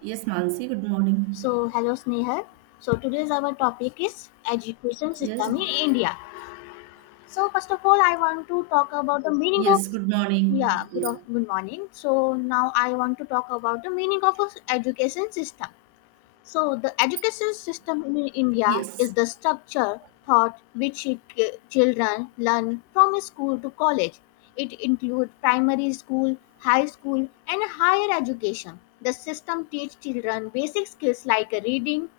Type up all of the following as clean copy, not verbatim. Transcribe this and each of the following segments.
Yes, Mansi, good morning. So, hello Snehal. So, today's our topic is education Yes, system in India. So, first of all, I want to talk about the meaning of yes, good morning. Yeah. good morning. So, now I want to talk about the meaning of education system. So, the education system in India is Yes, the structure thought which it, children learn from school to college. It includes primary school, high school, and higher education. The system teaches children basic skills like reading,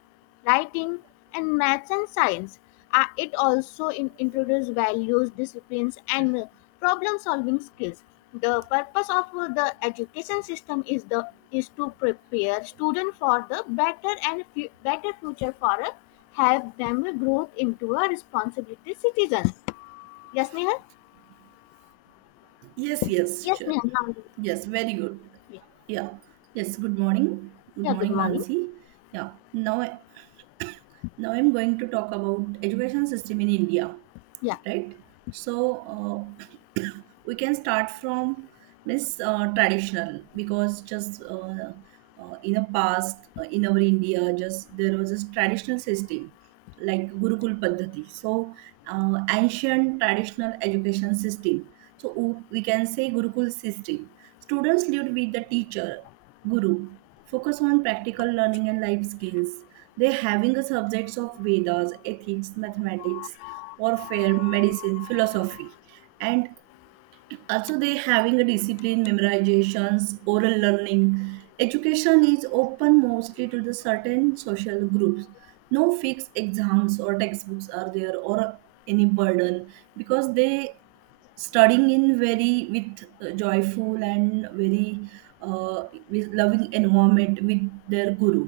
writing, and maths and science. It also introduces values, disciplines, and problem solving skills. The purpose of the education system is to prepare students for the better and better future for a, help them grow into a responsibility citizen. Yes, Nehal? yes, yes, Yes, sure. Nehal. Now, Yes, very good. Yeah. Yeah. Yes, good morning. Good yeah, good morning, morning. Mansi. Yeah. Now I'm going to talk about education system in India, Yeah. right? So uh, we can start from miss traditional, because just in the past, in our India, just there was this traditional system like Gurukul Paddhati. So ancient traditional education system, so we can say Gurukul system. Students lived with the teacher, Guru. Focus on practical learning and life skills. They're having a subjects of Vedas, ethics, mathematics, warfare, medicine, philosophy, and also they having a discipline, memorizations, oral learning. Education is open mostly to the certain social groups. No fixed exams or textbooks are there, or any burden, because they studying in very with joyful and very with loving environment with their guru.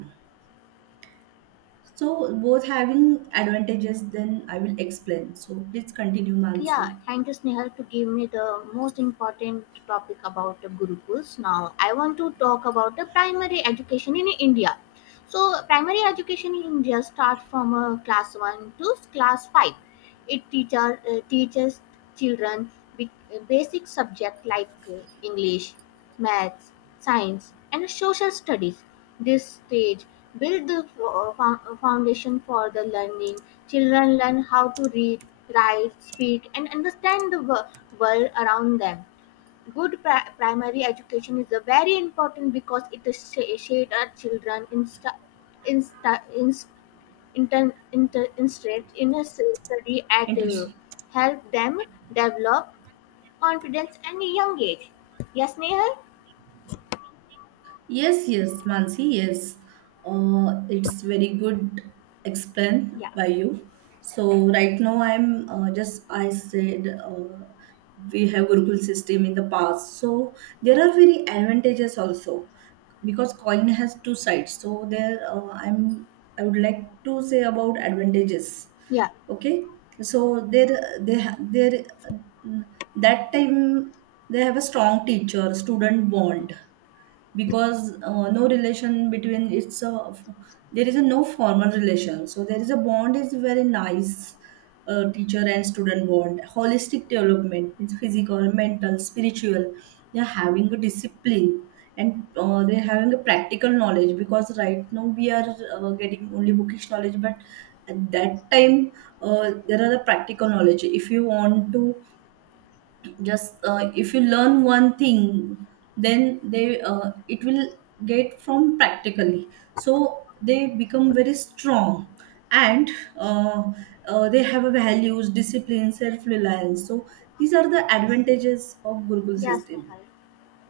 So both having advantages, then I will explain. So please continue, Yeah, Mansi. thank you, Snehal, to give me the most important topic about the Gurukuls. Now, I want to talk about the primary education in India. So, primary education in India starts from class 1 to class 5. It teaches children bi- basic subjects like English, maths, science, and social studies. This stage builds the foundation for the learning. Children learn how to read, write, speak, and understand the world around them. Good primary education is a very important because it shapes our children insta- inst- interested in a study at Interesting. help them develop confidence at a young age. Yes, Nehal? Yes, yes, Mansi, yes. It's very good explained Yeah. by you. So right now I'm just I said we have Gurukul system in the past. So there are very advantages also, because coin has two sides. So there I would like to say about advantages. Yeah. Okay, so there, there, that time they have a strong teacher student bond, because no relation between, it's a, there is a no formal relation, so there is a bond is very nice. Uh, teacher and student bond, holistic development means physical, mental, spiritual. They're having a discipline, and they're having a practical knowledge, because right now we are getting only bookish knowledge. But at that time, there are the practical knowledge. If you want to just if you learn one thing, then they it will get from practically, so they become very strong. And uh, they have a values discipline self-reliance. So these are the advantages of Gurukul Yes, system. Nehal.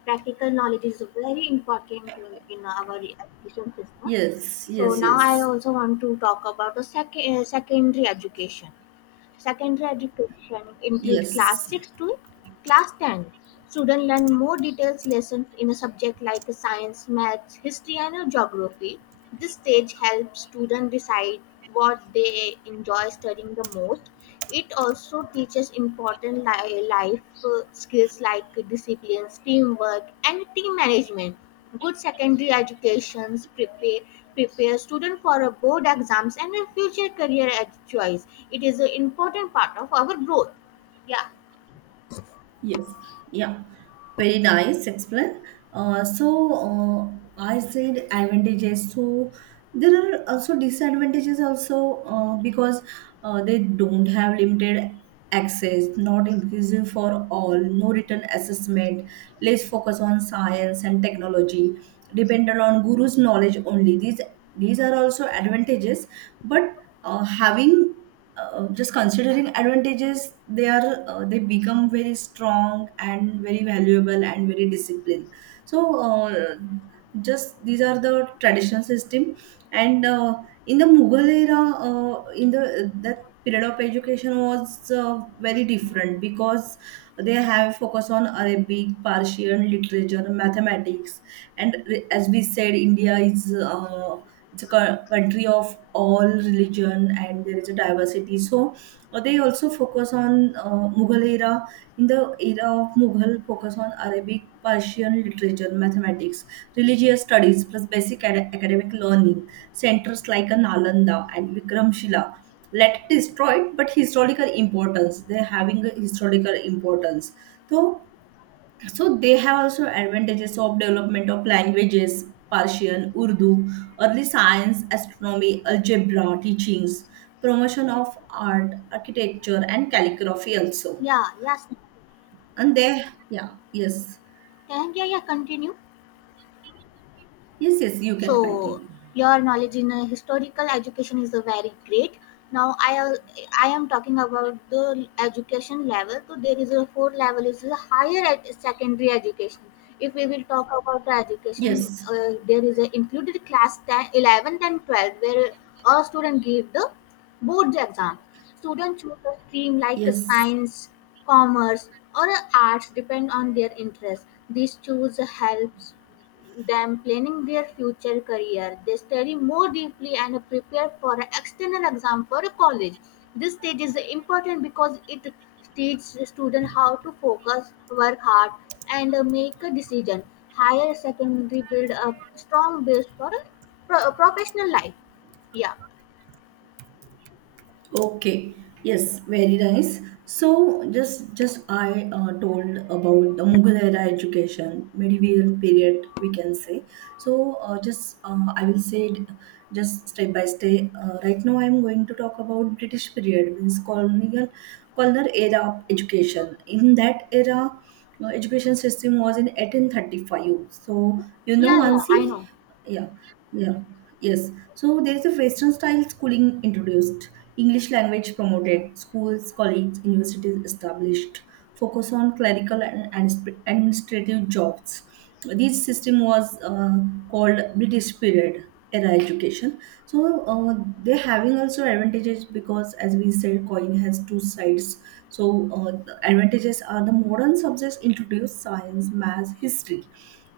Practical knowledge is very important in our education system. Yes, So yes, now I yes, also want to talk about the secondary education. Secondary education include class yes. 6 to class 10. Students learn more detailed lessons in a subject like science, maths, history and geography. This stage helps students decide what they enjoy studying the most. It also teaches important life skills like discipline, teamwork and team management. Good secondary educations prepare prepare students for a board exams and a future career choice. It is an important part of our growth. Yeah. Yes, yeah, very nice explain. So I said advantages. So there are also disadvantages also because they don't have limited access, not inclusive for all, no written assessment, less focus on science and technology, dependent on guru's knowledge only. These are also advantages, but having just considering advantages, they are they become very strong and very valuable and very disciplined. So just these are the traditional system. And in the Mughal era, in the that period of education was very different, because they have focus on Arabic, Persian literature, mathematics. And as we said, India is it's a country of all religion and there is a diversity. So they also focus on Mughal era. In the era of Mughal, focus on Arabic, Persian literature, mathematics, religious studies, plus basic academic learning. Centers like a Nalanda and Vikramshila let destroyed, but historical importance. They're having a historical importance. So so they have also advantages of development of languages, Persian, Urdu, early science, astronomy, algebra teachings, promotion of art, architecture, and calligraphy also. Yeah, yes. And Yeah. they, yeah, yes. Yeah, yeah, continue. Yes, yes, you can So continue. your knowledge in historical education is very great. Now I am talking about the education level. So there is a four level is a higher secondary education. If we will talk about the education, Yes, there is a included class 10, 11th and 12 where a student give the Board the exam. Students choose a stream like a yes. science, commerce, or a arts depend on their interest. This choose helps them planning their future career. They study more deeply and prepare for an external exam for a college. This stage is important because it teaches the student how to focus, work hard, and make a decision. Higher secondary build a strong base for a professional life. Yeah, Okay. Yes, very nice. So just I told about the Mughal era education, medieval period we can say. So just I will say it just step by step. Right now I am going to talk about British period, means colonial era of education. In that era, education system was in 1835. So you know, yeah, yeah. I Mansi? know. Yeah, yeah, yes. So there's a western style schooling introduced, English language promoted, schools, colleges, universities established, focus on clerical and administrative jobs. This system was called British period era education. So they're having also advantages because, as we said, coin has two sides. So the advantages are the modern subjects introduce science, math, history.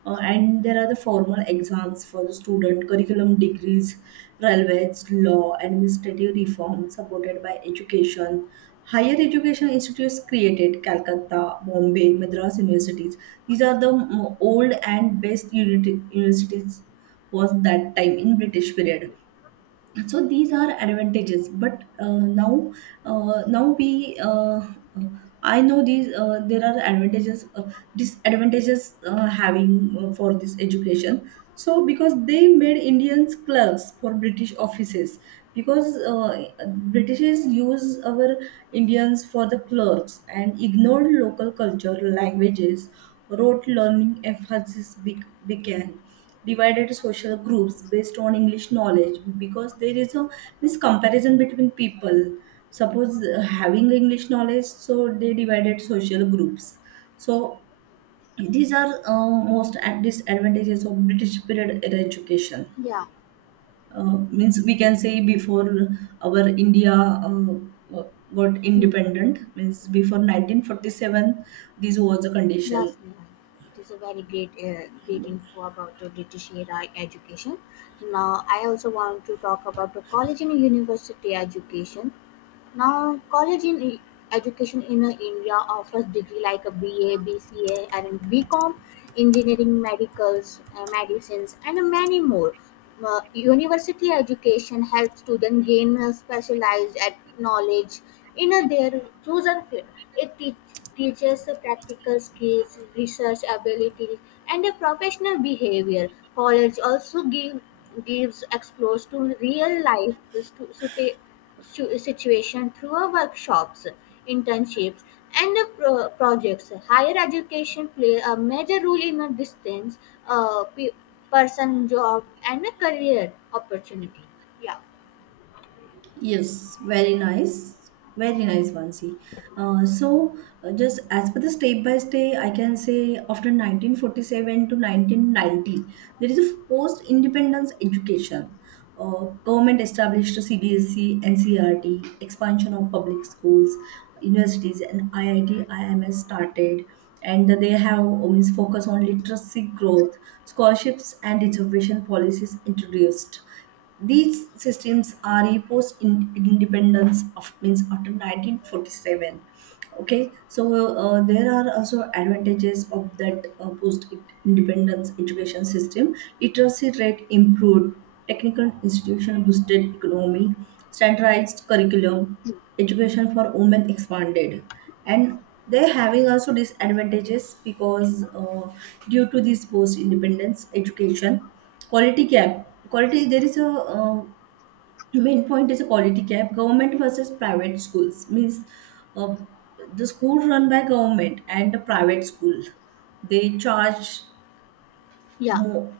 Uh, and there are the formal exams for the student, curriculum degrees, railways, law, administrative reform supported by education. Higher education institutes created Calcutta, Bombay, Madras universities. These are the old and best universities was that time in British period. So these are advantages, but now we I know these there are advantages, disadvantages having for this education, so because they made Indians clerks for British offices. Because Britishers use our Indians for the clerks and ignored local culture, languages. Rote learning emphasis began. Divided social groups based on English knowledge, because there is a miscomparison between people. Suppose having English knowledge, so they divided social groups. So these are most disadvantages of British period era education. Yeah, Uh, means we can say before our India uh, uh, got mm, independent, means before 1947 this was the condition. yes, Neha. It is a very great, great info about the British era education. Now, I also want to talk about the college and university education. Now, education in India offers degree like a BA, BCA, and BCom, engineering, medicals, medicines, and many more. University education helps students gain specialized knowledge in their chosen field. It teaches practical skills, research abilities, and professional behavior. College also gives exposure to real life stu- stu- suita- situation through our workshops, internships, and projects. Higher education play a major role in a distance uh, pe- person job and a career opportunity. Yeah. Yes, very nice. Very nice, Bansi. Uh, so, just as per the step by step, I can say after 1947 to 1990, there is a post independence education. Government established CBSE, NCRT, expansion of public schools, universities, and IIT, IMS started. And they have means focus on literacy growth, scholarships, and reservation policies introduced. These systems are imposed in independence of means after 1947. Okay, so there are also advantages of that post-independence education system. Literacy rate improved, technical institution boosted economy, standardized curriculum, education for women expanded. And they're having also disadvantages, because due to this post-independence education, quality gap. Quality, there is a main point is a quality gap. Government versus private schools means uh, the school run by government and the private school, they charge Yeah, more,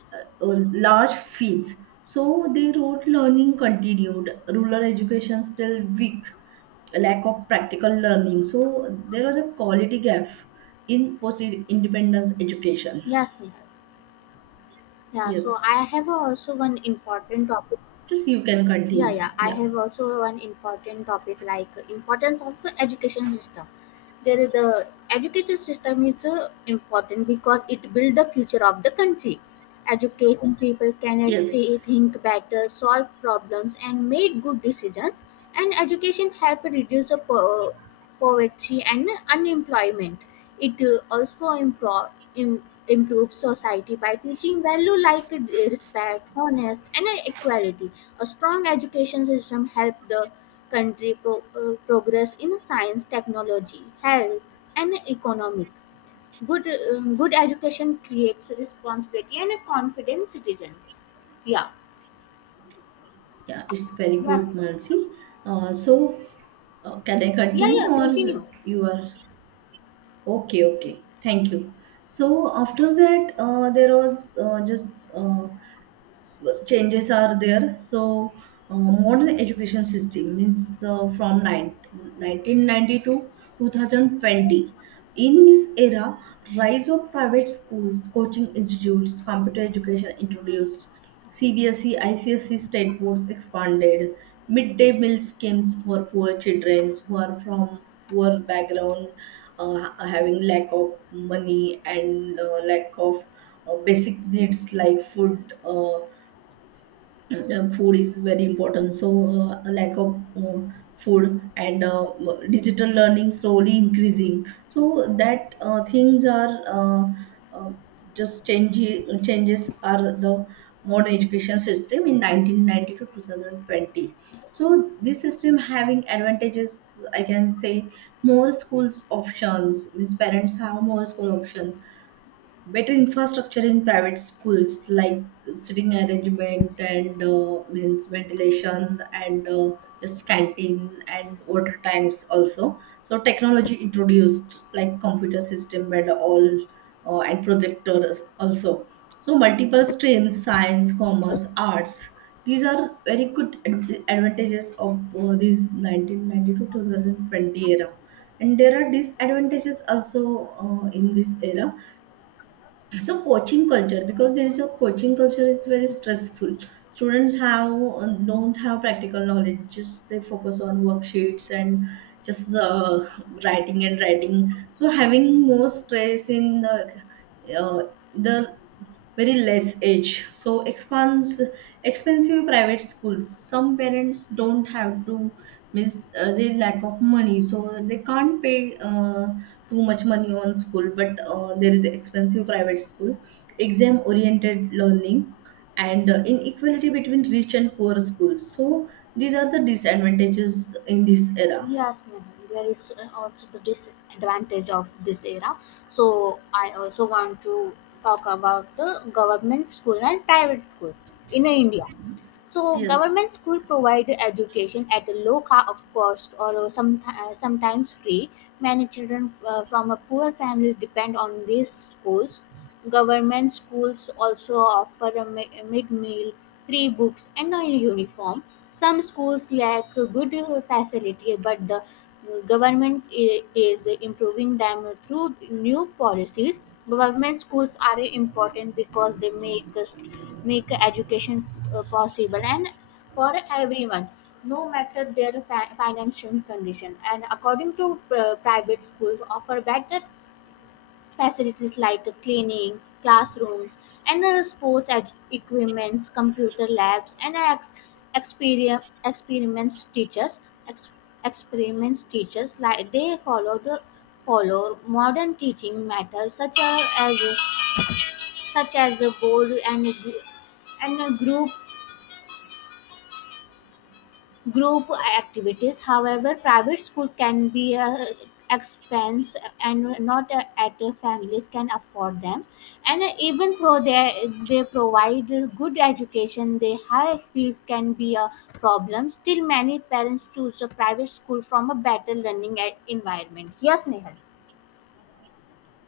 large fees. So they wrote learning continued, rural education still weak, lack of practical learning. So there was a quality gap in post independence education. yes, Nihal. Yeah, so Yes. I have also one important topic. Just you can Yeah, continue. yeah, I Yeah. have also one important topic like importance of the education system. There, is the education system is important because it builds the future of the country. Education people can Yes. think better, solve problems, and make good decisions. And education help reduce the poverty and unemployment. It also improves society by teaching value like respect, honest, and equality. A strong education system help the country progress in science, technology, health, and economic good. Um, good education creates responsibility and a confident citizens. Yeah. Yeah, it's very Yes. good, Mansi. Uh, so, can I Yeah, continue yeah, or continue. you are okay? Okay, thank you. So after that, there was just changes are there. So modern education system means from 9, 1990 to 2020, in this era, rise of private schools, coaching institutes, computer education introduced, CBSE, ICSC state boards expanded, midday meal schemes for poor children who are from poor background. Uh, having lack of money and lack of basic needs like food, and, food is very important. So lack of food and digital learning slowly increasing. So that things are uh, just changing, changes are the modern education system in 1990 to 2020. So this system having advantages, I can say, more schools options means parents have more school option, better infrastructure in private schools like sitting arrangement and means ventilation and just canteen and water tanks also. So technology introduced like computer system and all, and projectors also. So multiple streams, science, commerce, arts. These are very good advantages of this 1992 2020 era. And there are disadvantages also in this era. So coaching culture, because there is a coaching culture is very stressful. Students have don't have practical knowledge. Just they focus on worksheets and just writing and writing, so having more stress in the uh, the very less edge. So expands expensive private schools, some parents don't have to miss the lack of money, so they can't pay too much money on school, but there is expensive private school, exam oriented learning, and inequality between rich and poor schools. So these are the disadvantages in this era. Yes, Nehal, there is also the disadvantage of this era, so I also want to talk about the government school and private school in India. So Yes. government school provide education at a low ca- of cost or sometimes free. Many children from a poor families depend on these schools. Government schools also offer a mid-meal, free books, and a uniform. Some schools lack good facility, but the government is improving them through new policies. Government schools are important because they make education possible and for everyone, no matter their financial condition. And according to private schools offer better facilities like cleaning classrooms, and sports equipments, computer labs, and experiments teachers. ex- Experiments teachers like they follow modern teaching methods such as, such as a board and a group activities. However, private school can be a expense and not at families can afford them, and even though they provide good education, the high fees can be a problem. Still many parents choose a private school from a better learning environment. Yes, Nehal.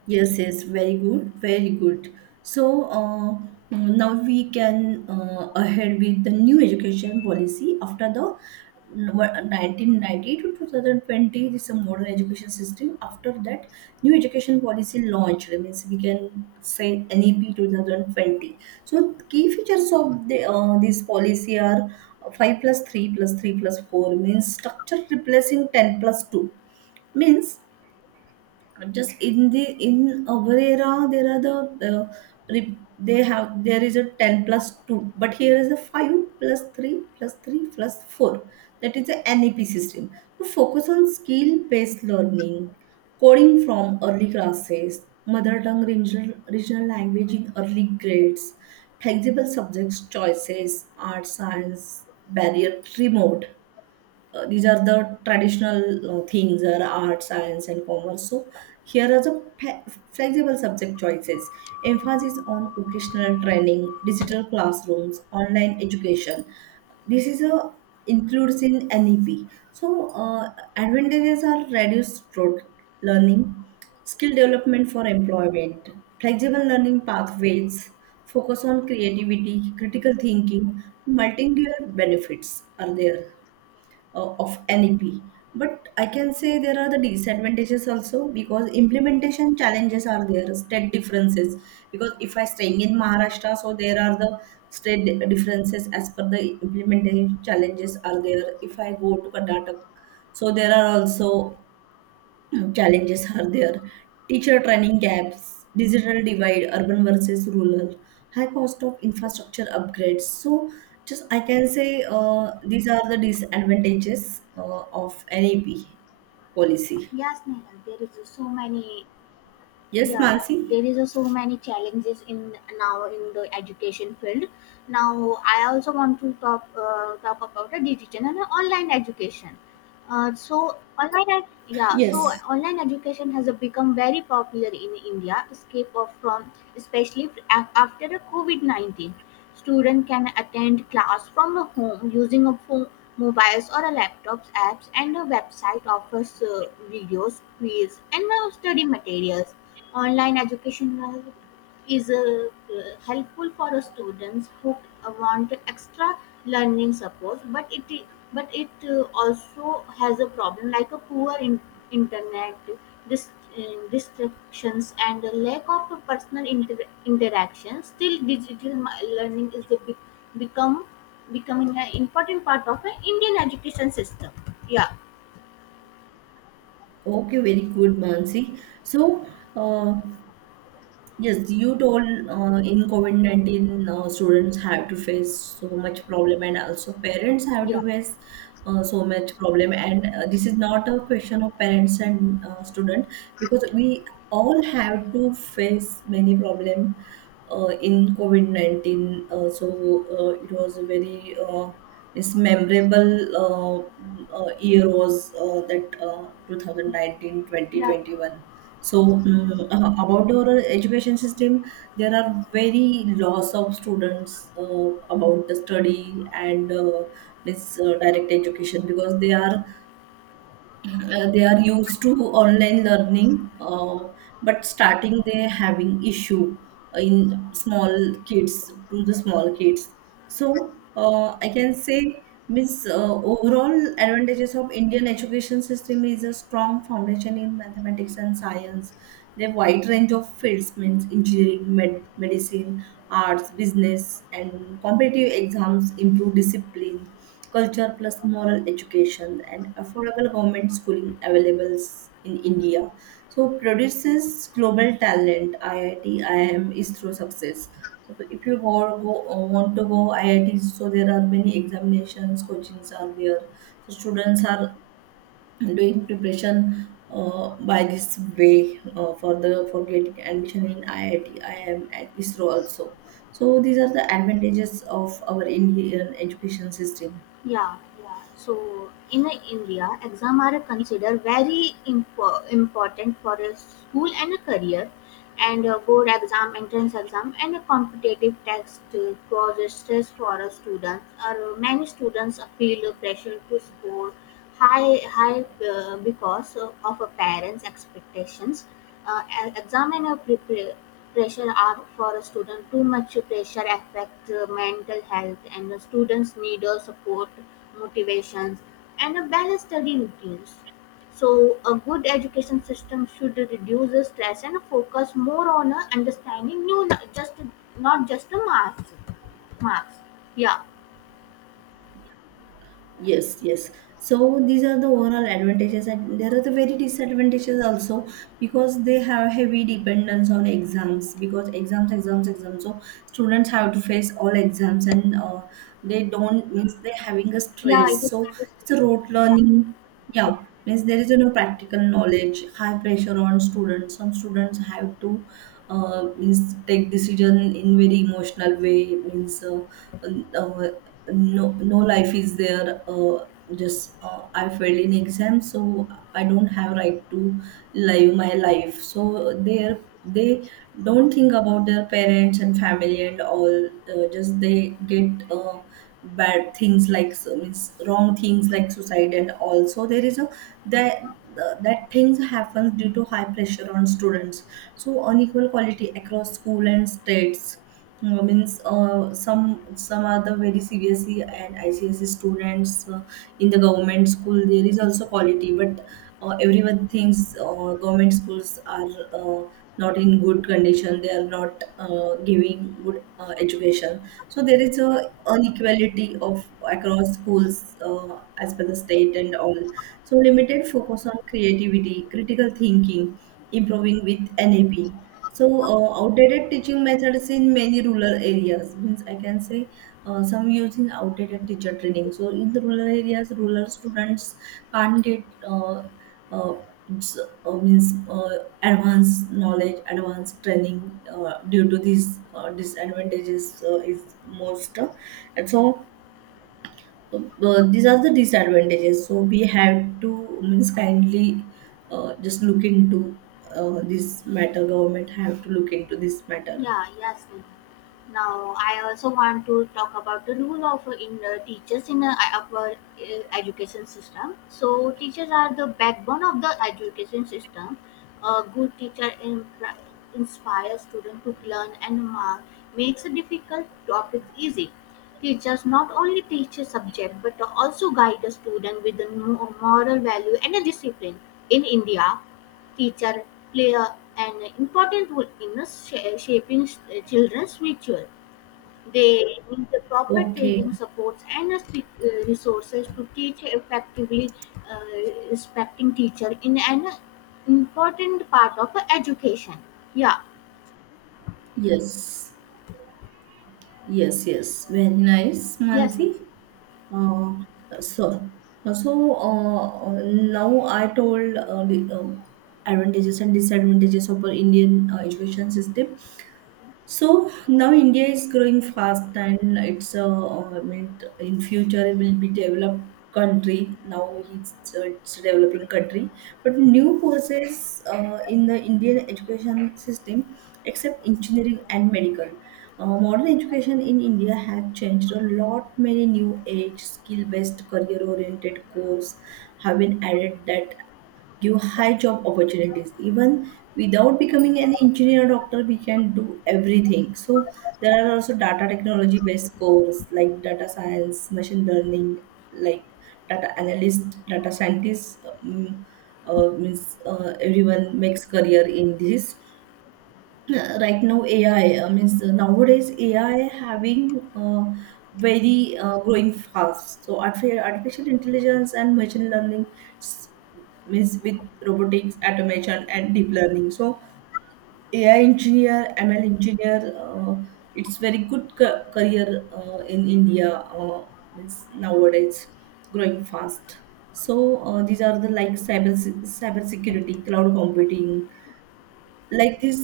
Yes, yes, very good, very good. So now we can ahead with the new education policy after the 1990 to 2020. This is a modern education system. After that, new education policy launched, means we can say NEP 2020. So key features of the, this policy are 5 plus 3 plus 3 plus 4 means structure replacing 10 plus 2. Means just in the, in our era there are the uh, they have there is a 10 plus 2, but here is a 5 plus 3 plus 3 plus 4. That is the NEP system, to focus on skill based learning, coding from early classes, mother tongue, regional language in early grades, flexible subjects choices, art, science, barrier remote. Uh, these are the traditional things are art, science, and commerce. So here are the flexible subject choices, emphasis on vocational training, digital classrooms, online education. This is a includes in NEP. So uh, advantages are reduced road learning, skill development for employment, flexible learning pathways, focus on creativity, critical thinking, multimedia benefits are there of NEP. But I can say there are the disadvantages also, because implementation challenges are there, state differences. Because if I staying in Maharashtra, so there are the state differences as per the implementation challenges are there. If I go to Karnataka, so there are also challenges are there, teacher training gaps, digital divide, urban versus rural, high cost of infrastructure upgrades. So just I can say these are the disadvantages of NEP policy. Yes, Nehal, there is so many. Yes, Yeah, yeah, Mansi. there is a so many challenges in now in the education field. Now I also want to talk about the digital and online education. Yeah. So Yes. online education has become very popular in India, escape of from especially after the COVID 19. Students can attend class from home using a phone, mobiles or a laptops, apps, and a website offers videos, quiz, and study materials. Online education is helpful for students who want extra learning support, but it also has a problem like a poor internet dis- uh, distractions and a lack of personal interaction. Still digital learning is the big become becoming an important part of an Indian education system. Yeah. Okay, very good, Mansi. So uh, Yes, you told, in COVID-19, students have to face so much problem, and also parents have to Yeah, face so much problem. And this is not a question of parents and student, because we all have to face many problem in COVID-19. It was a very this memorable year was that 2019 yeah. 2021. So, about our education system, there are very loss of students about the study, and this direct education, because they are used to online learning. But starting they having issue in small kids, to the small kids. So I can say, miss, overall advantages of Indian education system is a strong foundation in mathematics and science, the wide range of fields means engineering, medicine, arts, business, and competitive exams improve discipline, culture plus moral education, and affordable government schooling available in India. So produces global talent. IIT, IIM is through success. So if you go, want to go IIT, so there are many examinations, coachings are there. So students are doing preparation by this way for the for getting admission in IIT, IIM, and ISRO also. So these are the advantages of our Indian education system. Yeah, yeah. So in India, exam are considered very important for a school and a career, and a board exam, entrance exam, and a competitive test causes stress for a student. Or many students feel a pressure to score high because of a parents' expectations. E- exam and a prepare Pressure are for a student. Too much pressure affects mental health and the students need a support, motivations and a balanced study routines. So a good education system should reduce the stress and focus more on understanding new just not just the marks. Marks. Yeah. Yes, yes. So these are the overall advantages, and there are the very disadvantages also, because they have heavy dependence on exams, because exams, exams, exams. So students have to face all exams, and they don't, means they're having a Yeah, stress. it is So very it's a stressful. rote Yeah. learning. Yeah, means there is no practical knowledge, high pressure on students. Some students have to means take decision in very emotional way. Means. Uh, no, no life is there. Just I failed in exam, so I don't have right to live my life, so they don't think about their parents and family and all. Just they get bad things, like, so means wrong things like suicide and all. So there is a that that, things happen due to high pressure on students. So unequal quality across school and states. Means some are the very CBSE and ICSE students. In the government school there is also quality, but everyone thinks government schools are uh, not in good condition, they are not giving good education. So there is a inequality of across schools as per the state and all. So limited focus on creativity, critical thinking, improving with nap. So outdated teaching methods in many rural areas, means I can say some using outdated teacher training. So in the rural areas, rural students can't get uh, uh, s- means advanced knowledge, advanced training due to these disadvantages is most. And so uh, these are the disadvantages. So we have to, means, kindly just look into this matter. Government have to look into this matter. Yeah, yes, ma'am. Now, I also want to talk about the role of in teachers in our education system. So, teachers are the backbone of the education system. A good teacher inspires students to learn and makes difficult topics easy. Teachers not only teach a subject but also guide the student with the moral value and a discipline. In India, teacher play a, an important role in shaping children's future. They need the proper Okay. training, supports, and the resources to teach effectively. Uh, respecting teacher in an important part of education. Yeah. Yes. Yes. Yes. Very nice, Yes. Mansi. Uh, so, Now I told the advantages and disadvantages of our Indian education system. So now India is growing fast, and it's a I mean in future it will be developed country. Now it's a developing country, but new courses in the Indian education system, except engineering and medical. Modern education in India has changed a lot. Many new age skill based career oriented course have been added that give high job opportunities. Even without becoming an engineer or doctor, we can do everything. So there are also data technology based courses like data science, machine learning, like data analyst, data scientist. Means everyone makes career in this. Right now AI, means nowadays AI having very growing fast. So artificial intelligence and machine learning, s- means with robotics, automation, and deep learning. So AI engineer, ML engineer, it's very good career in India, means nowadays growing fast. So these are the, like, cyber cyber security, cloud computing, like this,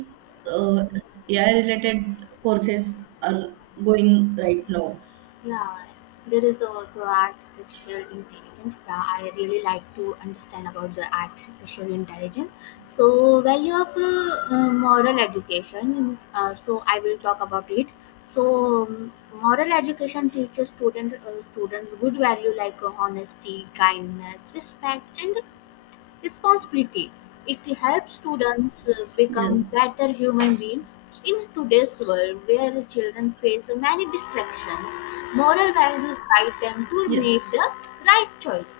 uh, AI related courses are going right now. Yeah, there is also artificial intelligence. Yeah, I really like to understand about the artificial intelligence. So, value of moral education. So, I will talk about it. So, moral education teaches student good value like honesty, kindness, respect, and responsibility. It helps students become Yes. better human beings. In today's world, where children face many distractions, moral values guide them to Yeah. make the right choice.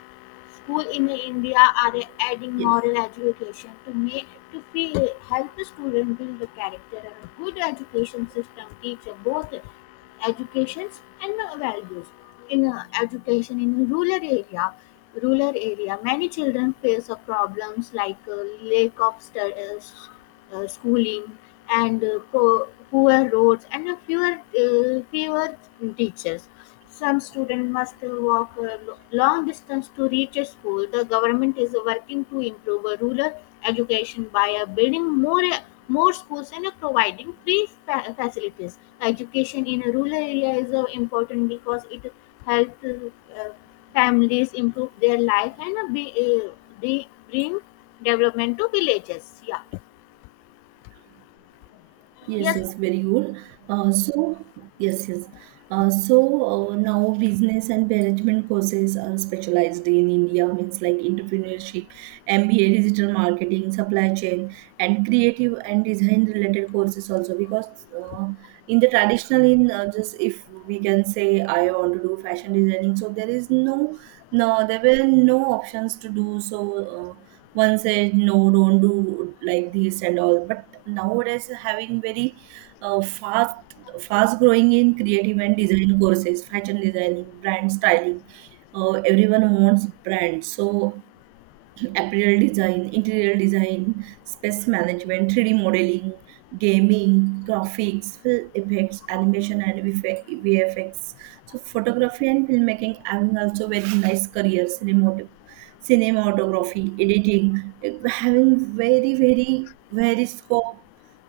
Schools in India are adding Yes. moral education to feel, help students build the character. A good education system teaches both educations and values. In education in rural area, many children face problems like lack of schooling and poor roads and fewer teachers. Some students must still walk a long distance to reach a school. The government is working to improve a rural education by building more schools and providing free facilities. Education in a rural area is important because it helps families improve their life and bring development to villages. Yeah. Yes, Yes. yes, very good. Uh, so, yes, yes. Now business and management courses are specialized in India, means like entrepreneurship, MBA, digital marketing, supply chain, and creative and design related courses also. Because in the traditional, in just if we can say I want to do fashion designing, so there is no, there were no options to do so. One said no, don't do like this and all, but nowadays having very uh, fast fast growing in creative and design courses, fashion designing, brand styling. Everyone wants brands. So apparel design, interior design, space management, 3D modeling, gaming, graphics, film effects, animation, and VF- VFX. So photography and filmmaking having also very nice career. Cinematography, editing, eh, having very, very, very scope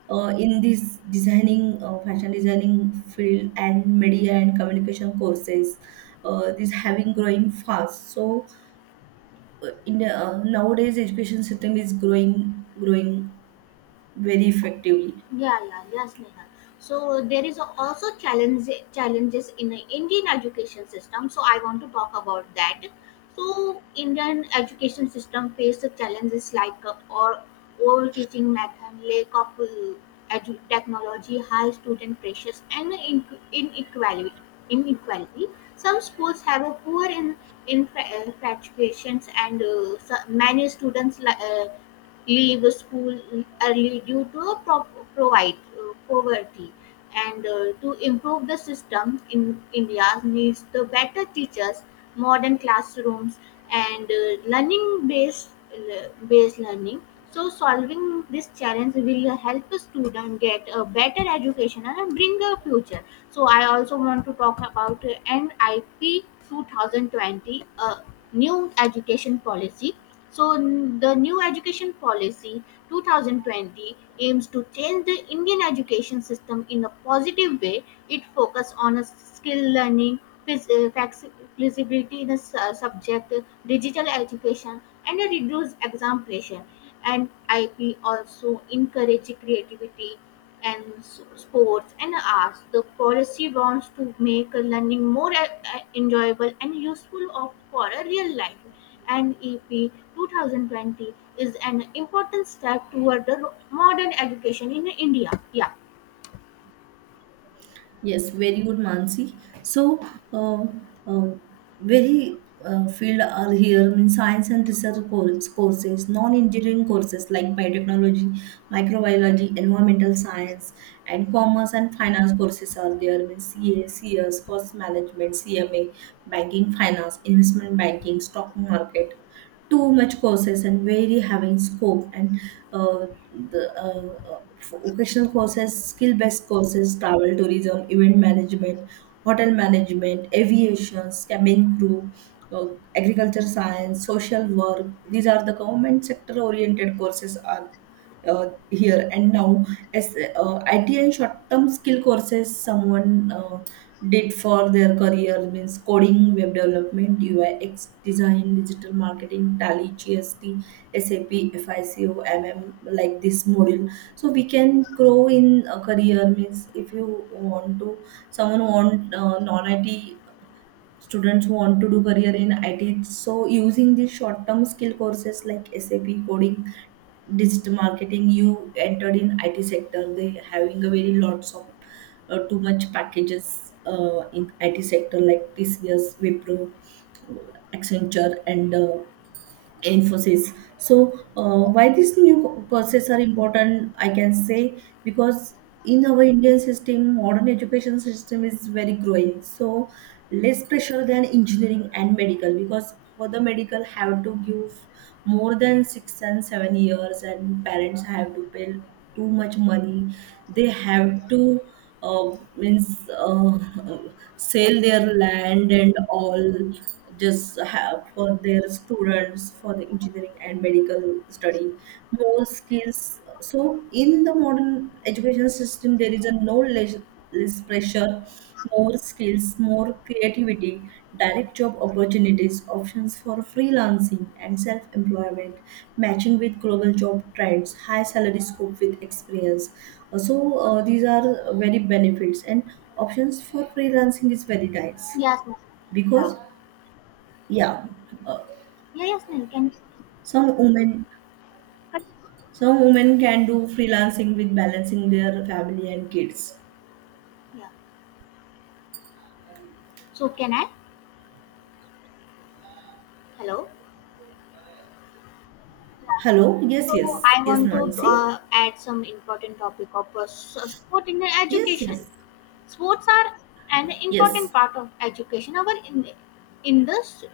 in this designing, fashion designing field, and media and communication courses. This having growing fast. So in nowadays education system is growing very effectively. Yeah, yeah, yes, Neha. So there is also challenges in the Indian education system. So I want to talk about that. So Indian education system faces challenges like or old teaching method, lack of technology, high student pressures, and inequality. Inequality. Some schools have a poor in graduations, and many students leave school early due to provide poverty, and to improve the system, in india needs the better teachers, modern classrooms, and learning based based learning. So solving this challenge will help a student get a better education and bring a future. So I also want to talk about nip 2020, a new education policy. The new education policy 2020 aims to change the Indian education system in a positive way. It focuses on a skill learning, phys- uh, faxi- flexibility in the subject, digital education, and a reduced exam pressure. And I P also encourage creativity and sports and arts. The policy wants to make learning more enjoyable and useful of, for a real life. And EP 2020 is an important step toward the modern education in India. Yeah. Yes, very good, Mansi. So uh, uh, very Field are here, mean, science and research course, courses, non-engineering courses like biotechnology, microbiology, environmental science, and commerce and finance courses are there, means CA, CS, cost management, CMA, banking, finance, investment banking, stock market. Too much courses and very having scope. And uh, the Vocational courses, skill based courses, travel, tourism, event management, hotel management, aviation, cabin crew, uh, agriculture science, social work. These are the government sector oriented courses are here. And now, as IT and short term skill courses, someone did for their career, means coding, web development, UX design, digital marketing, Tally, GST, SAP, FICO, MM, like this module. So we can grow in a career means, if you want to, someone want non-IT students who want to do career in IT, so using these short-term skill courses like SAP, coding, digital marketing, you entered in IT sector. They having a very lots of too much packages in IT sector, like TCS, Wipro, Accenture, and Infosys. So why these new courses are important, I can say, because in our Indian system, modern education system is very growing. So less pressure than engineering and medical, because for the medical have to give more than 6 and 7 years, and parents have to pay too much money. They have to uh, means sell their land and all, just have for their students for the engineering and medical study. More skills. So in the modern education system there is a no knowledge, less pressure, more skills, more creativity, direct job opportunities, options for freelancing and self employment, matching with global job trends, high salary scope with experience. These are very benefits, and options for freelancing is very nice Yes, ma'am. Yeah. because, yeah, uh, Yeah, yes, ma'am. Can some women. Some women can do freelancing with balancing their family and kids. yeah. So can I? Hello. Yeah. Hello? Yes, So yes. I Yes, want to Mansi? Add some important topic of sport in Yes, education. yes. Sports are an important Yes. part of education. In this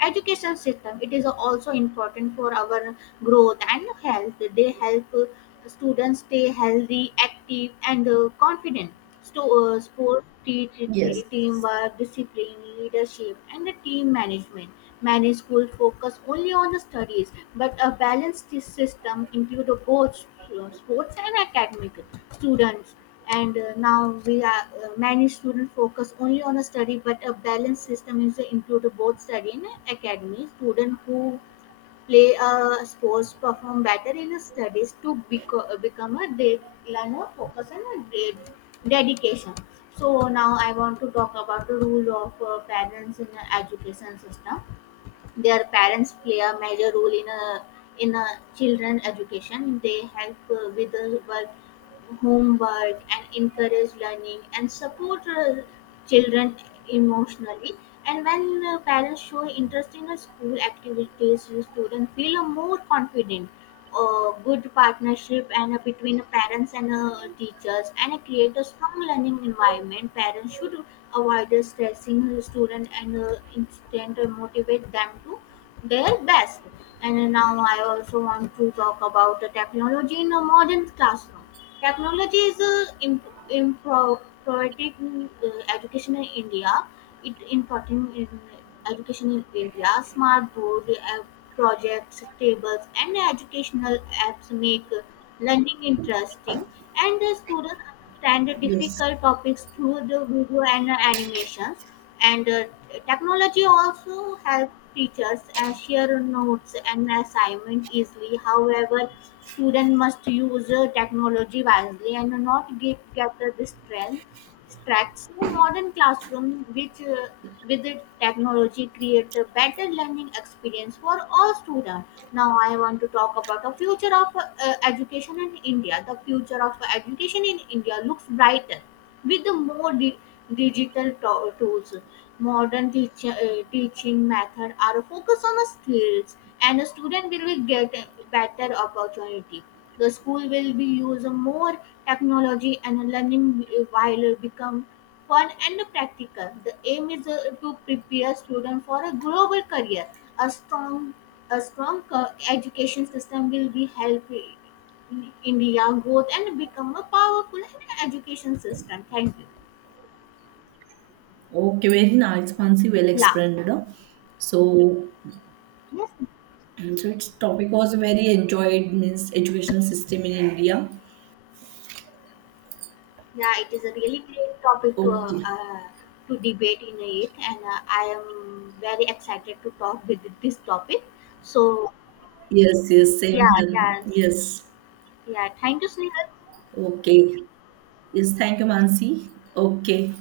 education system, it is also important for our growth and health. They help students stay healthy, active, and confident. So, sports teach Yes. Teamwork, discipline, leadership, and the team management. Many schools focus only on the studies, but a balanced system includes both sports and academic students. And now we are many students focus only on a study, but a balanced system is to include both study and academy students who play sports perform better in a studies to become a day learner, focus on a great dedication. So now I want to talk about the role of parents in the education system. Their parents play a major role in a children education. They help with the work homework, and encourage learning, and support children emotionally. And when parents show interest in a school activities, the students feel a more confident. A good partnership and between the parents and teachers and create a strong learning environment. Parents should avoid stressing the student, and instead motivate them to their best. And now I also want to talk about the technology in a modern classroom. Technology is improving education in India. It important in education in India. Smart board app projects, tables, and educational apps make learning interesting, and the students understand the Yes. difficult topics through the video and animations. And technology also help teachers share notes and assignment easily. However, student must use technology wisely and not get, get distracted distract. So modern classroom which with the technology create a better learning experience for all students. Now I want to talk about the future of education in India. The future of education in India looks brighter with the more digital tools. Modern teaching method are focused on the skills, and a student will be get a better opportunity. The school will be use more technology, and learning while become fun and practical. The aim is to prepare students for a global career. A strong a strong education system will be helpful India growth and become a powerful education system. Thank you. Okay, very nice, Mansi, well Yeah. explained. No? So, Yes. so its topic was very enjoyed, means educational system in India. Yeah, it is a really great topic Okay. To debate in it, and I am very excited to talk with this topic. So Yes, yes, same yeah, here. yes, Yes. yeah. Thank you, Snehal. Okay. Yes, thank you, Mansi. Okay.